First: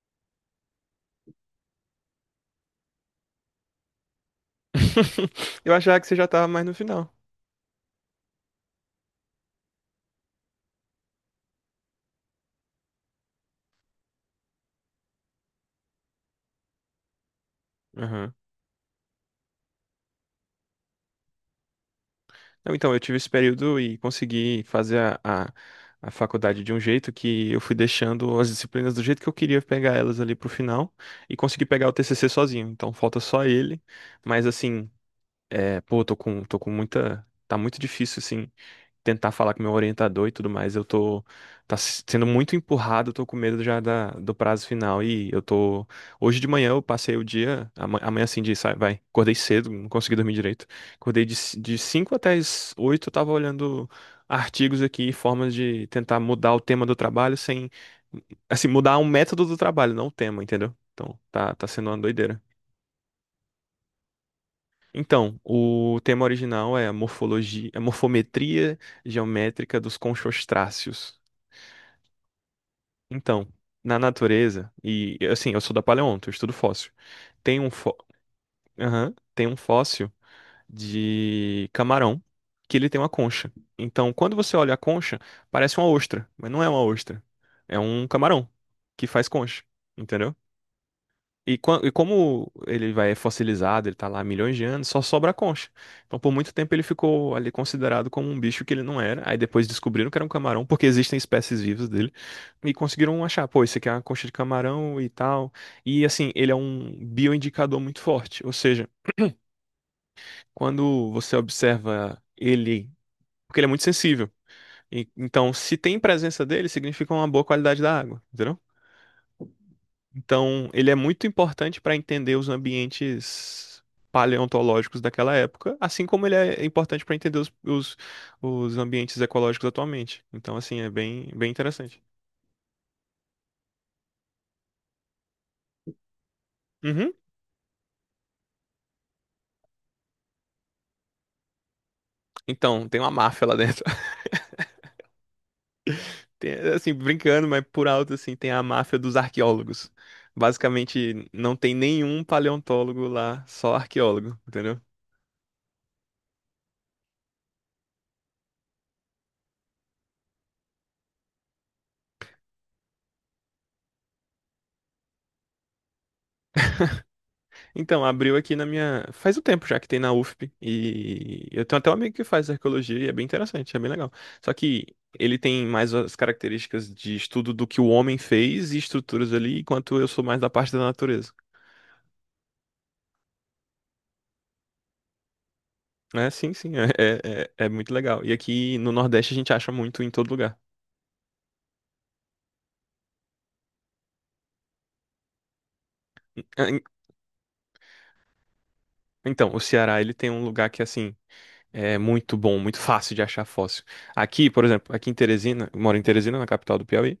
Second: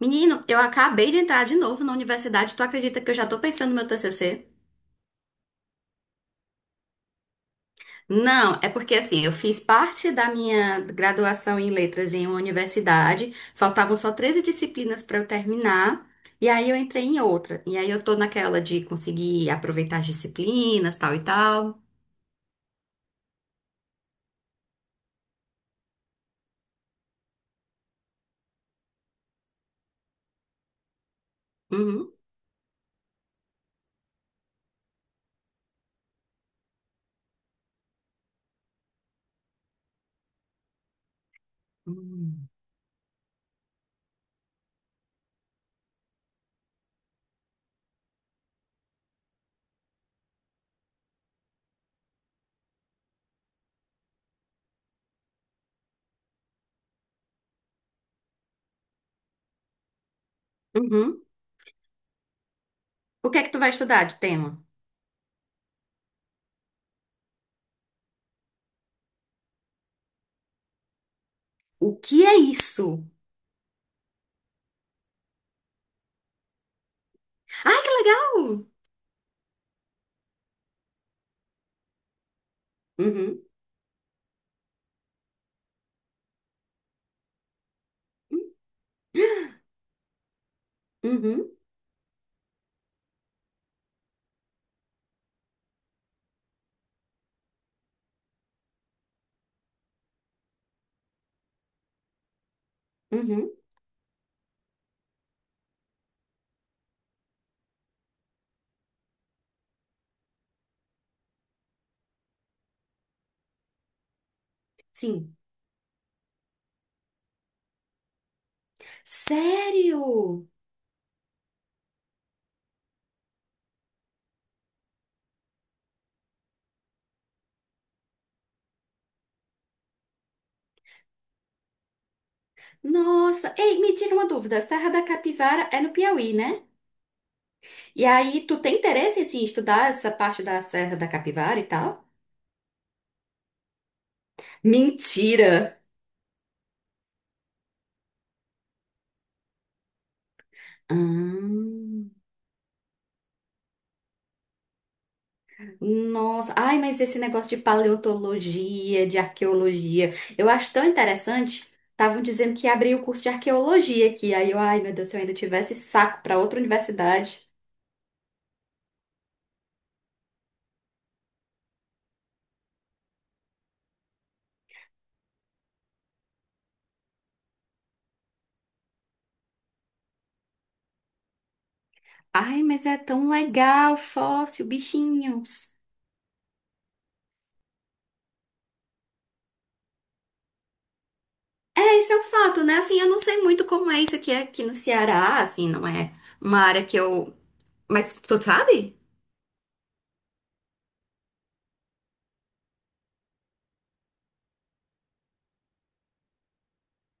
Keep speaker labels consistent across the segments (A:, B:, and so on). A: Menino, eu acabei de entrar de novo na universidade. Tu acredita que eu já tô pensando no meu TCC?
B: Eu achava que você já tava mais no final.
A: Não, é porque assim, eu fiz parte da minha graduação em letras em uma universidade, faltavam só 13 disciplinas para eu terminar, e aí eu entrei em outra. E aí eu tô
B: Aham.
A: naquela de conseguir aproveitar as disciplinas, tal e tal.
B: Não, então, eu tive esse período e consegui fazer a faculdade de um jeito que eu fui deixando as disciplinas do jeito que eu queria pegar elas ali pro final e consegui pegar o
A: Uhum.
B: TCC sozinho. Então, falta só ele. Mas, assim, é, pô, tô com muita. Tá muito difícil, assim. Tentar falar com meu orientador e tudo mais, eu tô sendo
A: Hum.
B: muito empurrado, eu tô com medo já da, do prazo final e eu tô hoje de manhã eu passei o dia, amanhã assim de sai, vai, acordei cedo, não consegui dormir direito. Acordei de 5 até as 8, eu tava olhando artigos aqui, formas de tentar mudar o tema do trabalho sem, assim, mudar um método do trabalho, não o tema, entendeu? Então,
A: Uhum.
B: tá sendo uma doideira.
A: O que é que tu vai estudar de tema?
B: Então, o tema original é a morfologia, a morfometria geométrica dos conchostráceos.
A: O que é isso?
B: Então, na natureza, e assim, eu sou da paleonto, eu estudo fóssil. Tem um,
A: Ai, que
B: fó...
A: legal!
B: Aham. Tem um fóssil de camarão que ele tem uma
A: Uhum.
B: concha. Então, quando você olha a concha, parece uma ostra, mas não é uma ostra. É um camarão que faz concha, entendeu?
A: Uhum.
B: E, como ele vai é fossilizado, ele tá lá há milhões de anos, só sobra a concha. Então, por muito tempo, ele ficou ali considerado como um bicho que ele não era. Aí depois descobriram que era um camarão, porque existem espécies vivas dele. E conseguiram achar,
A: Uhum.
B: pô, esse aqui é uma concha de camarão e tal. E assim, ele é um bioindicador muito forte. Ou seja, quando você observa ele, porque ele é muito sensível.
A: Sim.
B: Então, se tem presença dele, significa uma boa qualidade da água, entendeu?
A: Sério?
B: Então, ele é muito importante para entender os ambientes paleontológicos daquela época, assim como ele é importante para entender os ambientes ecológicos atualmente. Então, assim, é bem, bem interessante.
A: Nossa, ei, me tira uma dúvida. Serra da Capivara é no Piauí, né?
B: Uhum.
A: E aí, tu tem interesse assim, em estudar essa parte da Serra da Capivara e tal?
B: Então, tem uma máfia lá dentro.
A: Mentira!
B: Tem, assim, brincando, mas por alto, assim, tem a máfia dos arqueólogos. Basicamente, não tem
A: Hum,
B: nenhum paleontólogo lá, só arqueólogo, entendeu?
A: nossa, ai, mas esse negócio de paleontologia, de arqueologia, eu acho tão interessante. Estavam dizendo que ia abrir o curso de arqueologia aqui. Aí eu, ai, meu Deus, se eu ainda tivesse saco para outra universidade.
B: Então, abriu aqui na minha. Faz um tempo já que tem na UFP. E eu tenho até um amigo que faz arqueologia e é bem interessante, é bem legal. Só que ele tem mais as características de estudo do que o homem fez e estruturas ali, enquanto eu sou mais da parte da natureza.
A: Ai, mas é tão legal, fóssil, bichinhos.
B: É, sim, sim, é muito legal. E aqui no Nordeste a gente acha muito em todo lugar.
A: É, esse é o fato, né? Assim, eu não sei muito como é isso aqui, aqui no Ceará, assim, não é uma
B: Ah.
A: área que eu. Mas tu sabe?
B: Então, o Ceará, ele tem um lugar que, assim, é muito bom, muito fácil de achar fóssil. Aqui, por exemplo, aqui em Teresina, eu moro em Teresina, na capital do Piauí.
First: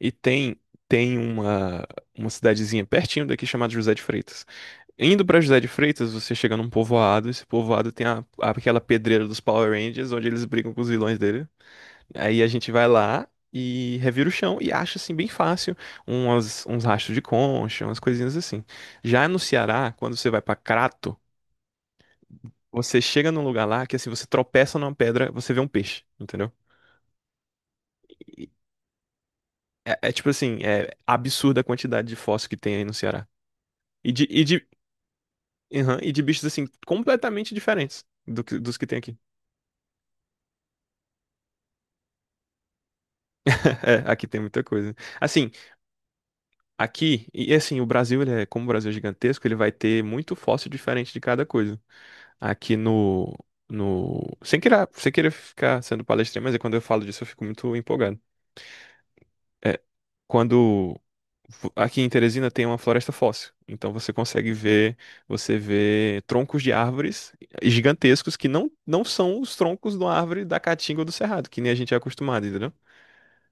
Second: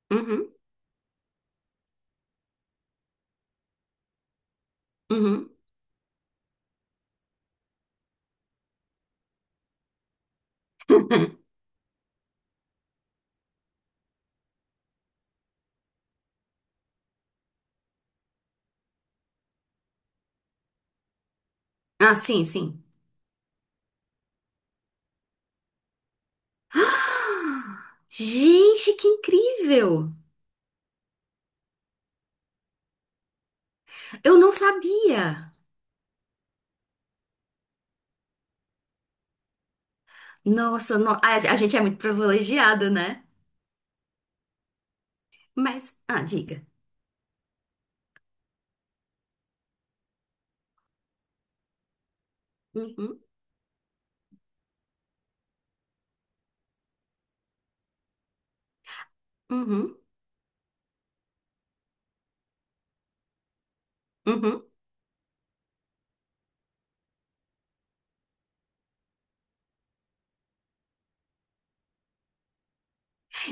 B: E
A: Uhum,
B: tem uma cidadezinha pertinho daqui chamada José de Freitas. Indo pra
A: uhum.
B: José de Freitas, você chega num povoado. Esse povoado tem aquela pedreira dos Power Rangers onde eles brigam com os vilões dele. Aí a gente vai lá e revira o chão e acha assim bem fácil umas, uns rastros de concha, umas coisinhas assim. Já no Ceará, quando você vai pra Crato,
A: Ah, sim, sim.
B: você chega num lugar lá que assim você tropeça numa pedra, você vê um peixe, entendeu?
A: Ah,
B: E
A: gente, que
B: é,
A: incrível!
B: tipo assim, é absurda a quantidade de fóssil que tem aí no Ceará. E de,
A: Eu
B: e
A: não
B: de,
A: sabia!
B: Aham. E de bichos, assim, completamente diferentes dos que tem aqui.
A: Nossa, no- a gente é muito privilegiado, né?
B: É, aqui tem muita coisa. Assim,
A: Mas, ah, diga.
B: aqui, e assim, o Brasil, como o Brasil é gigantesco, ele vai ter muito fóssil diferente de cada coisa. Aqui
A: Uhum,
B: no, no, Sem querer ficar sendo palestrinha, mas é quando eu falo disso eu fico muito empolgado. É,
A: uhum,
B: quando aqui em Teresina tem uma floresta fóssil, então você consegue
A: uhum.
B: ver, você vê troncos de árvores gigantescos que não são os troncos de uma árvore da caatinga ou do cerrado, que nem a gente é acostumado, entendeu?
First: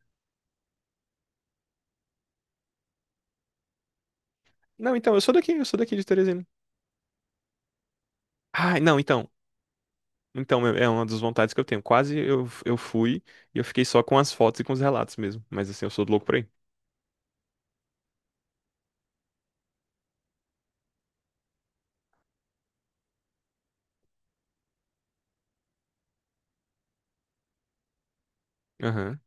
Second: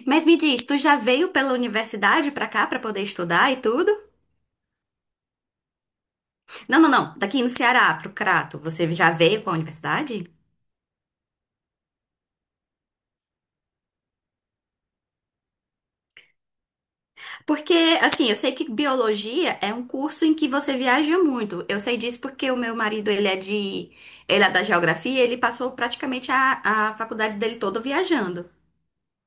A: Mas me diz, tu já veio pela universidade pra cá pra poder estudar e tudo?
B: Não, então, eu sou daqui de Teresina.
A: Não, não, não. Daqui no Ceará, pro Crato,
B: Ah,
A: você
B: não,
A: já
B: então.
A: veio com a universidade?
B: Então, é uma das vontades que eu tenho. Quase eu fui e eu fiquei só com as fotos e com os relatos mesmo. Mas assim, eu sou louco por aí.
A: Porque, assim, eu sei que biologia é um curso em que você viaja muito. Eu sei disso porque o meu marido, ele é de, ele é da geografia, ele passou praticamente a faculdade dele toda viajando.
B: Aham.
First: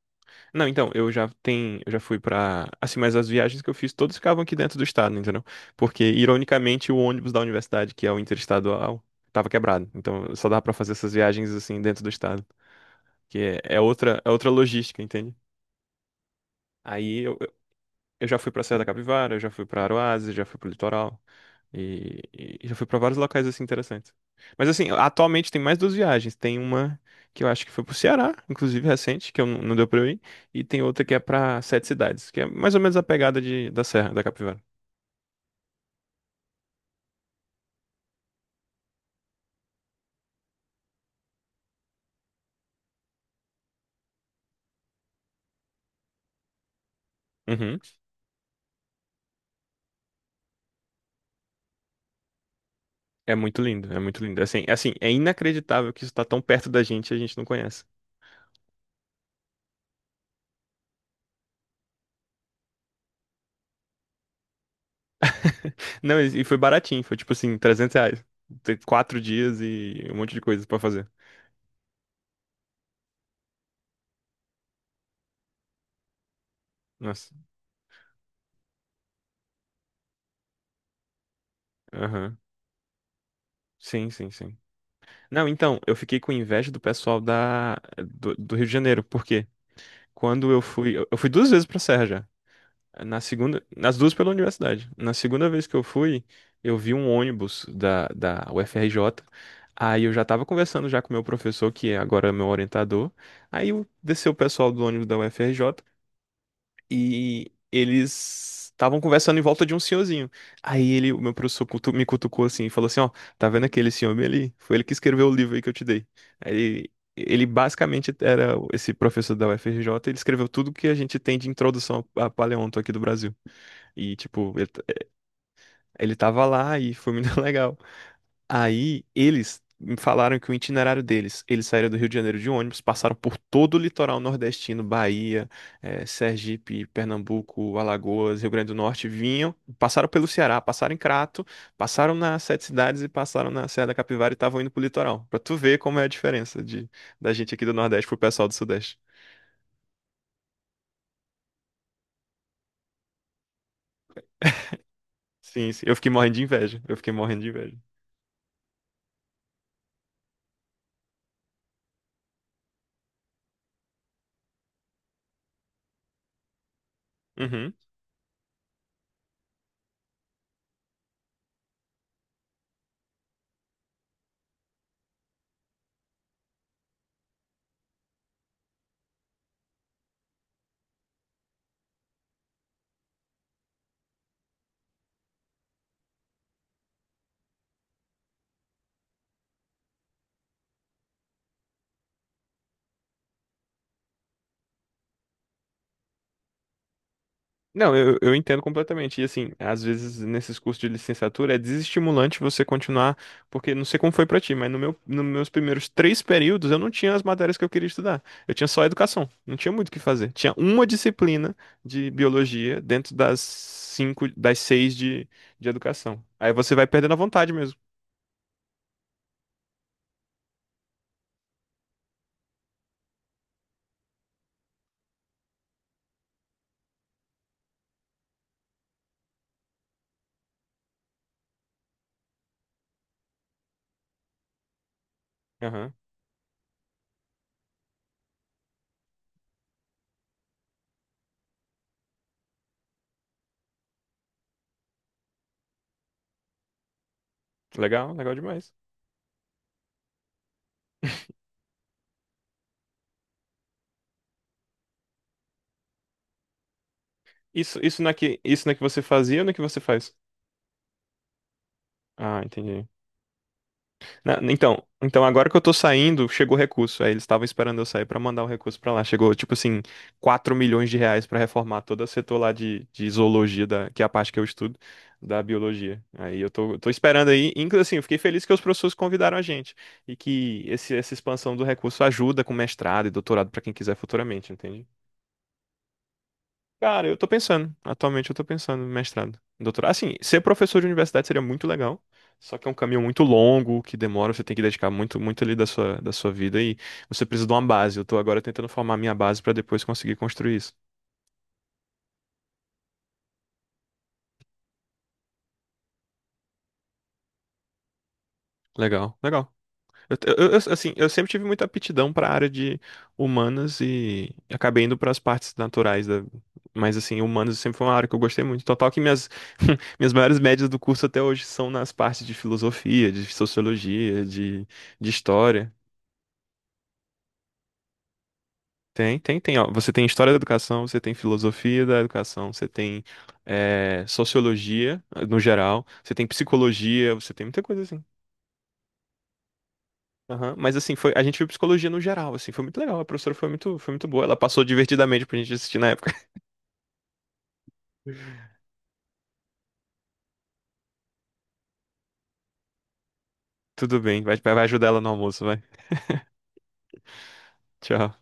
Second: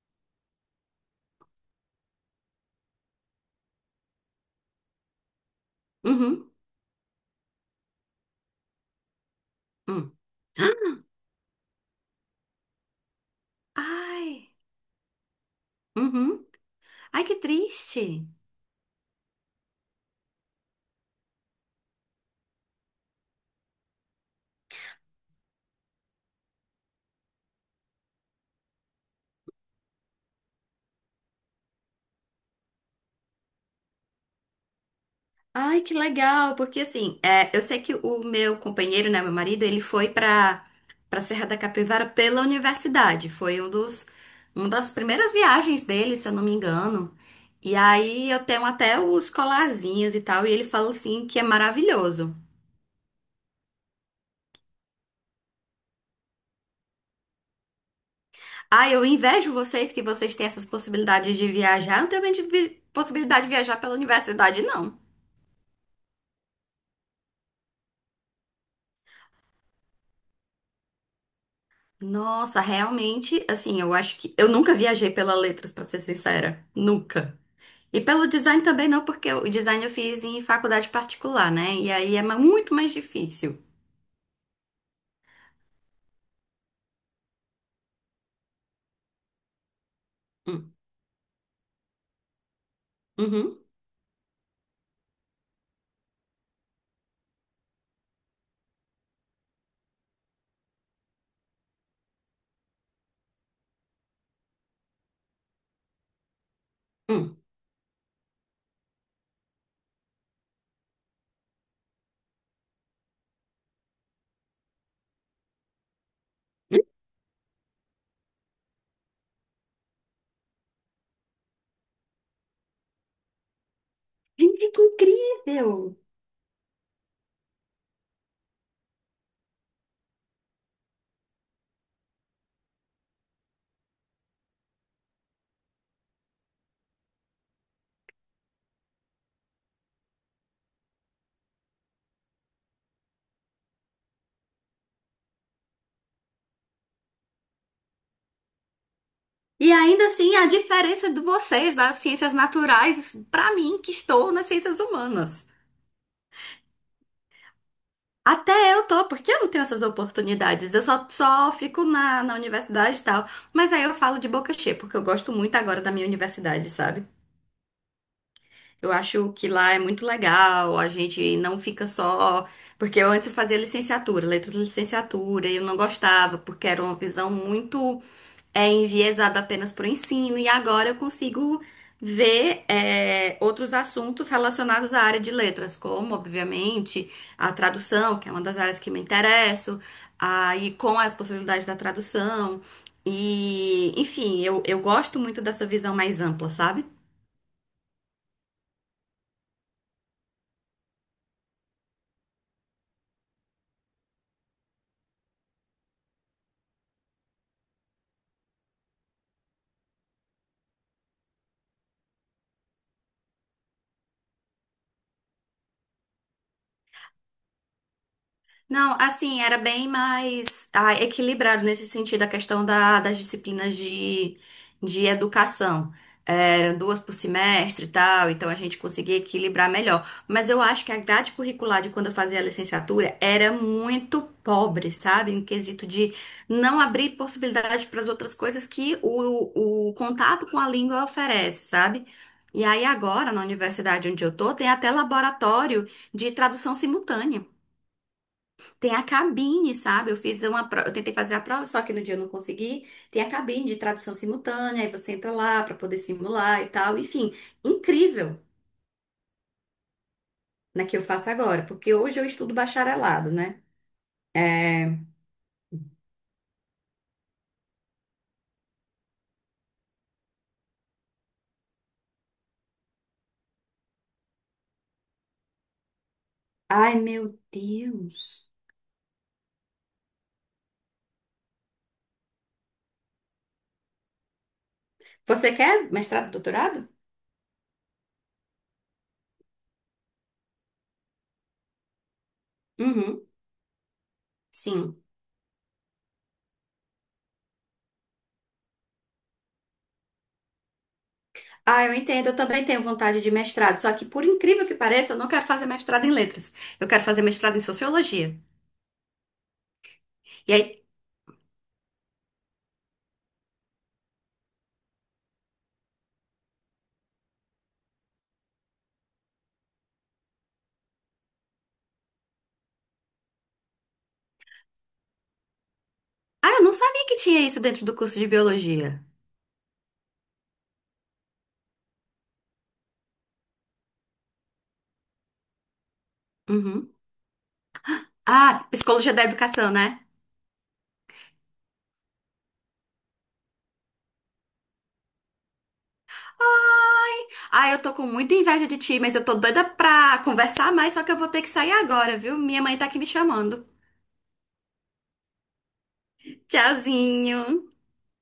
B: Não, então, eu já tenho, eu já fui pra. Assim, mas as viagens que eu fiz, todas ficavam aqui dentro do estado, entendeu? Porque,
A: Uhum.
B: ironicamente, o ônibus da universidade, que é o interestadual, tava quebrado.
A: Hum.
B: Então, só dava pra fazer essas viagens assim dentro do estado. Que é outra
A: Ai.
B: logística, entende?
A: Uhum.
B: Aí
A: Ai, que
B: eu,
A: triste.
B: Eu já fui pra Serra da Capivara, eu já fui pra Aroazes, já fui pro litoral. E já fui pra vários locais assim interessantes. Mas assim, atualmente tem mais duas viagens. Tem uma que eu acho que foi pro Ceará, inclusive recente, que eu não deu pra eu ir. E tem outra que é pra Sete Cidades, que é mais ou menos a pegada de, da Serra da Capivara.
A: Ai, que legal, porque assim, é, eu sei que o meu companheiro, né, meu marido, ele foi para para Serra da Capivara pela universidade. Foi um dos, uma das primeiras viagens dele, se eu não me engano. E
B: Uhum.
A: aí eu tenho até os colarzinhos e tal, e ele fala assim que é maravilhoso.
B: É muito lindo, é muito lindo. Assim, é inacreditável que isso tá tão perto da gente e a gente não conhece.
A: Ah, eu invejo vocês que vocês têm essas possibilidades de viajar. Eu não tenho de vi- possibilidade de viajar pela universidade, não.
B: Não, e foi baratinho, foi tipo assim, R$ 300. Tem 4 dias e um monte de coisa pra fazer.
A: Nossa, realmente, assim, eu acho que eu nunca viajei pela Letras, para ser sincera.
B: Nossa,
A: Nunca. E pelo design também não, porque o design eu fiz em faculdade particular, né? E aí é
B: aham.
A: ma- muito mais difícil.
B: Sim, sim, sim. Não, então, eu fiquei com inveja do pessoal da, do Rio de Janeiro, porque quando eu
A: Hum,
B: fui, eu fui duas vezes pra Serra já. Na
A: uhum,
B: segunda, nas duas pela universidade. Na segunda vez que eu fui, eu vi um ônibus da, da UFRJ. Aí eu já tava conversando já com o meu professor, que é agora é meu orientador. Aí desceu o pessoal do ônibus da UFRJ
A: hum.
B: e eles estavam conversando em volta de um senhorzinho. Aí ele, o meu professor me cutucou assim e falou assim: Ó, tá vendo aquele senhor bem ali? Foi ele que escreveu o livro aí que eu te dei. Aí ele basicamente era esse professor da UFRJ, ele escreveu tudo que a gente tem de introdução a paleonto aqui do Brasil. E, tipo, ele,
A: Gente, que incrível!
B: ele tava lá e foi muito legal. Aí eles me falaram que o itinerário deles, eles saíram do Rio de Janeiro de ônibus, passaram por todo o litoral nordestino, Bahia, Sergipe, Pernambuco, Alagoas, Rio Grande do Norte, vinham, passaram pelo Ceará, passaram em Crato, passaram nas Sete Cidades e passaram na Serra da Capivara e estavam indo pro litoral. Pra tu ver como é a diferença de, da gente aqui do Nordeste pro pessoal do Sudeste.
A: E ainda assim, a diferença de vocês das ciências naturais pra mim, que estou nas ciências humanas.
B: Sim, sim. Eu fiquei morrendo de inveja. Eu fiquei morrendo de inveja.
A: Até eu tô, porque eu não tenho essas oportunidades. Eu só, só fico na universidade e tal. Mas aí eu falo de boca cheia, porque eu gosto muito agora da minha universidade, sabe?
B: Uhum.
A: Eu acho que lá é muito legal, a gente não fica só. Porque eu antes eu fazia licenciatura, letras de licenciatura, e eu não gostava, porque era uma visão muito é, enviesada apenas para o ensino, e agora eu consigo ver é, outros assuntos relacionados à área de letras, como, obviamente, a tradução, que é uma das áreas que me interesso, aí com as possibilidades da tradução. E, enfim, eu gosto muito dessa visão mais ampla, sabe?
B: Não, eu entendo completamente. E assim, às vezes nesses cursos de licenciatura é desestimulante você continuar, porque não sei como foi pra ti, mas no meu, nos meus primeiros três períodos eu não tinha as matérias que eu queria estudar. Eu tinha só educação, não tinha muito o que fazer. Tinha uma disciplina de biologia dentro das cinco, das seis de educação. Aí você vai perdendo a vontade mesmo.
A: Não, assim, era bem mais ah, equilibrado nesse sentido, a questão da- das disciplinas de educação. Eram duas por semestre e tal, então a gente conseguia equilibrar melhor. Mas eu acho que a grade curricular de quando eu fazia a licenciatura era muito pobre, sabe? Em quesito
B: Aham.
A: de não abrir possibilidade para as outras coisas que o contato com a língua oferece, sabe? E aí agora, na universidade onde eu tô, tem até laboratório de tradução simultânea.
B: Legal, legal demais.
A: Tem a cabine, sabe? Eu fiz uma prova, eu tentei fazer a prova, só que no dia eu não consegui. Tem a cabine de tradução simultânea, aí você entra lá para poder simular e tal. Enfim,
B: Isso
A: incrível,
B: na que você fazia ou na que você faz?
A: né, que eu faço agora, porque hoje eu
B: Ah,
A: estudo
B: entendi.
A: bacharelado, né?
B: Então,
A: É...
B: então agora que eu tô saindo, chegou o recurso. Aí eles estavam esperando eu sair pra mandar o recurso pra lá. Chegou, tipo assim, R$ 4 milhões pra reformar todo o setor lá de zoologia, que é a parte que eu estudo, da biologia. Aí eu tô
A: Ai,
B: esperando
A: meu
B: aí. Inclusive, assim, eu fiquei feliz
A: Deus.
B: que os professores convidaram a gente. E que esse, essa expansão do recurso ajuda com mestrado e doutorado pra quem quiser futuramente, entende?
A: Você quer mestrado, doutorado?
B: Cara, eu tô pensando. Atualmente eu tô pensando em mestrado, em doutorado. Assim, ser professor de universidade seria muito legal. Só que é um caminho muito
A: Uhum,
B: longo, que demora, você tem que dedicar
A: sim.
B: muito, muito ali da sua vida e você precisa de uma base. Eu tô agora tentando formar minha base pra depois conseguir construir isso.
A: Ah, eu entendo, eu também tenho vontade de mestrado, só que por incrível que pareça, eu não quero fazer mestrado em letras. Eu quero fazer mestrado em sociologia.
B: Legal, legal. Eu, eu-
A: E
B: eu-
A: aí,
B: assim, eu sempre tive muita aptidão para a área de humanas e acabei indo para as partes naturais da... Mas assim, humanas sempre foi uma área que eu gostei muito. Total que minhas, minhas maiores médias do curso até hoje são nas partes de filosofia, de sociologia, de história.
A: ah, eu não sabia que tinha isso dentro do curso de biologia.
B: Tem, tem, tem. Ó. Você tem história da educação, você tem filosofia da educação, você tem sociologia, no geral, você tem
A: Uhum.
B: psicologia, você tem muita coisa assim.
A: Ah, psicologia da educação, né?
B: Aham. Mas assim, foi, a gente viu psicologia no geral, assim, foi muito legal. A professora foi muito boa. Ela passou divertidamente pra gente assistir na época.
A: Ai, ai, eu tô com muita inveja de ti, mas eu tô doida pra conversar mais, só que eu vou ter que sair agora, viu? Minha mãe tá aqui me chamando.
B: Tudo bem, vai, vai ajudar ela no almoço, vai.
A: Tchauzinho.
B: Tchau.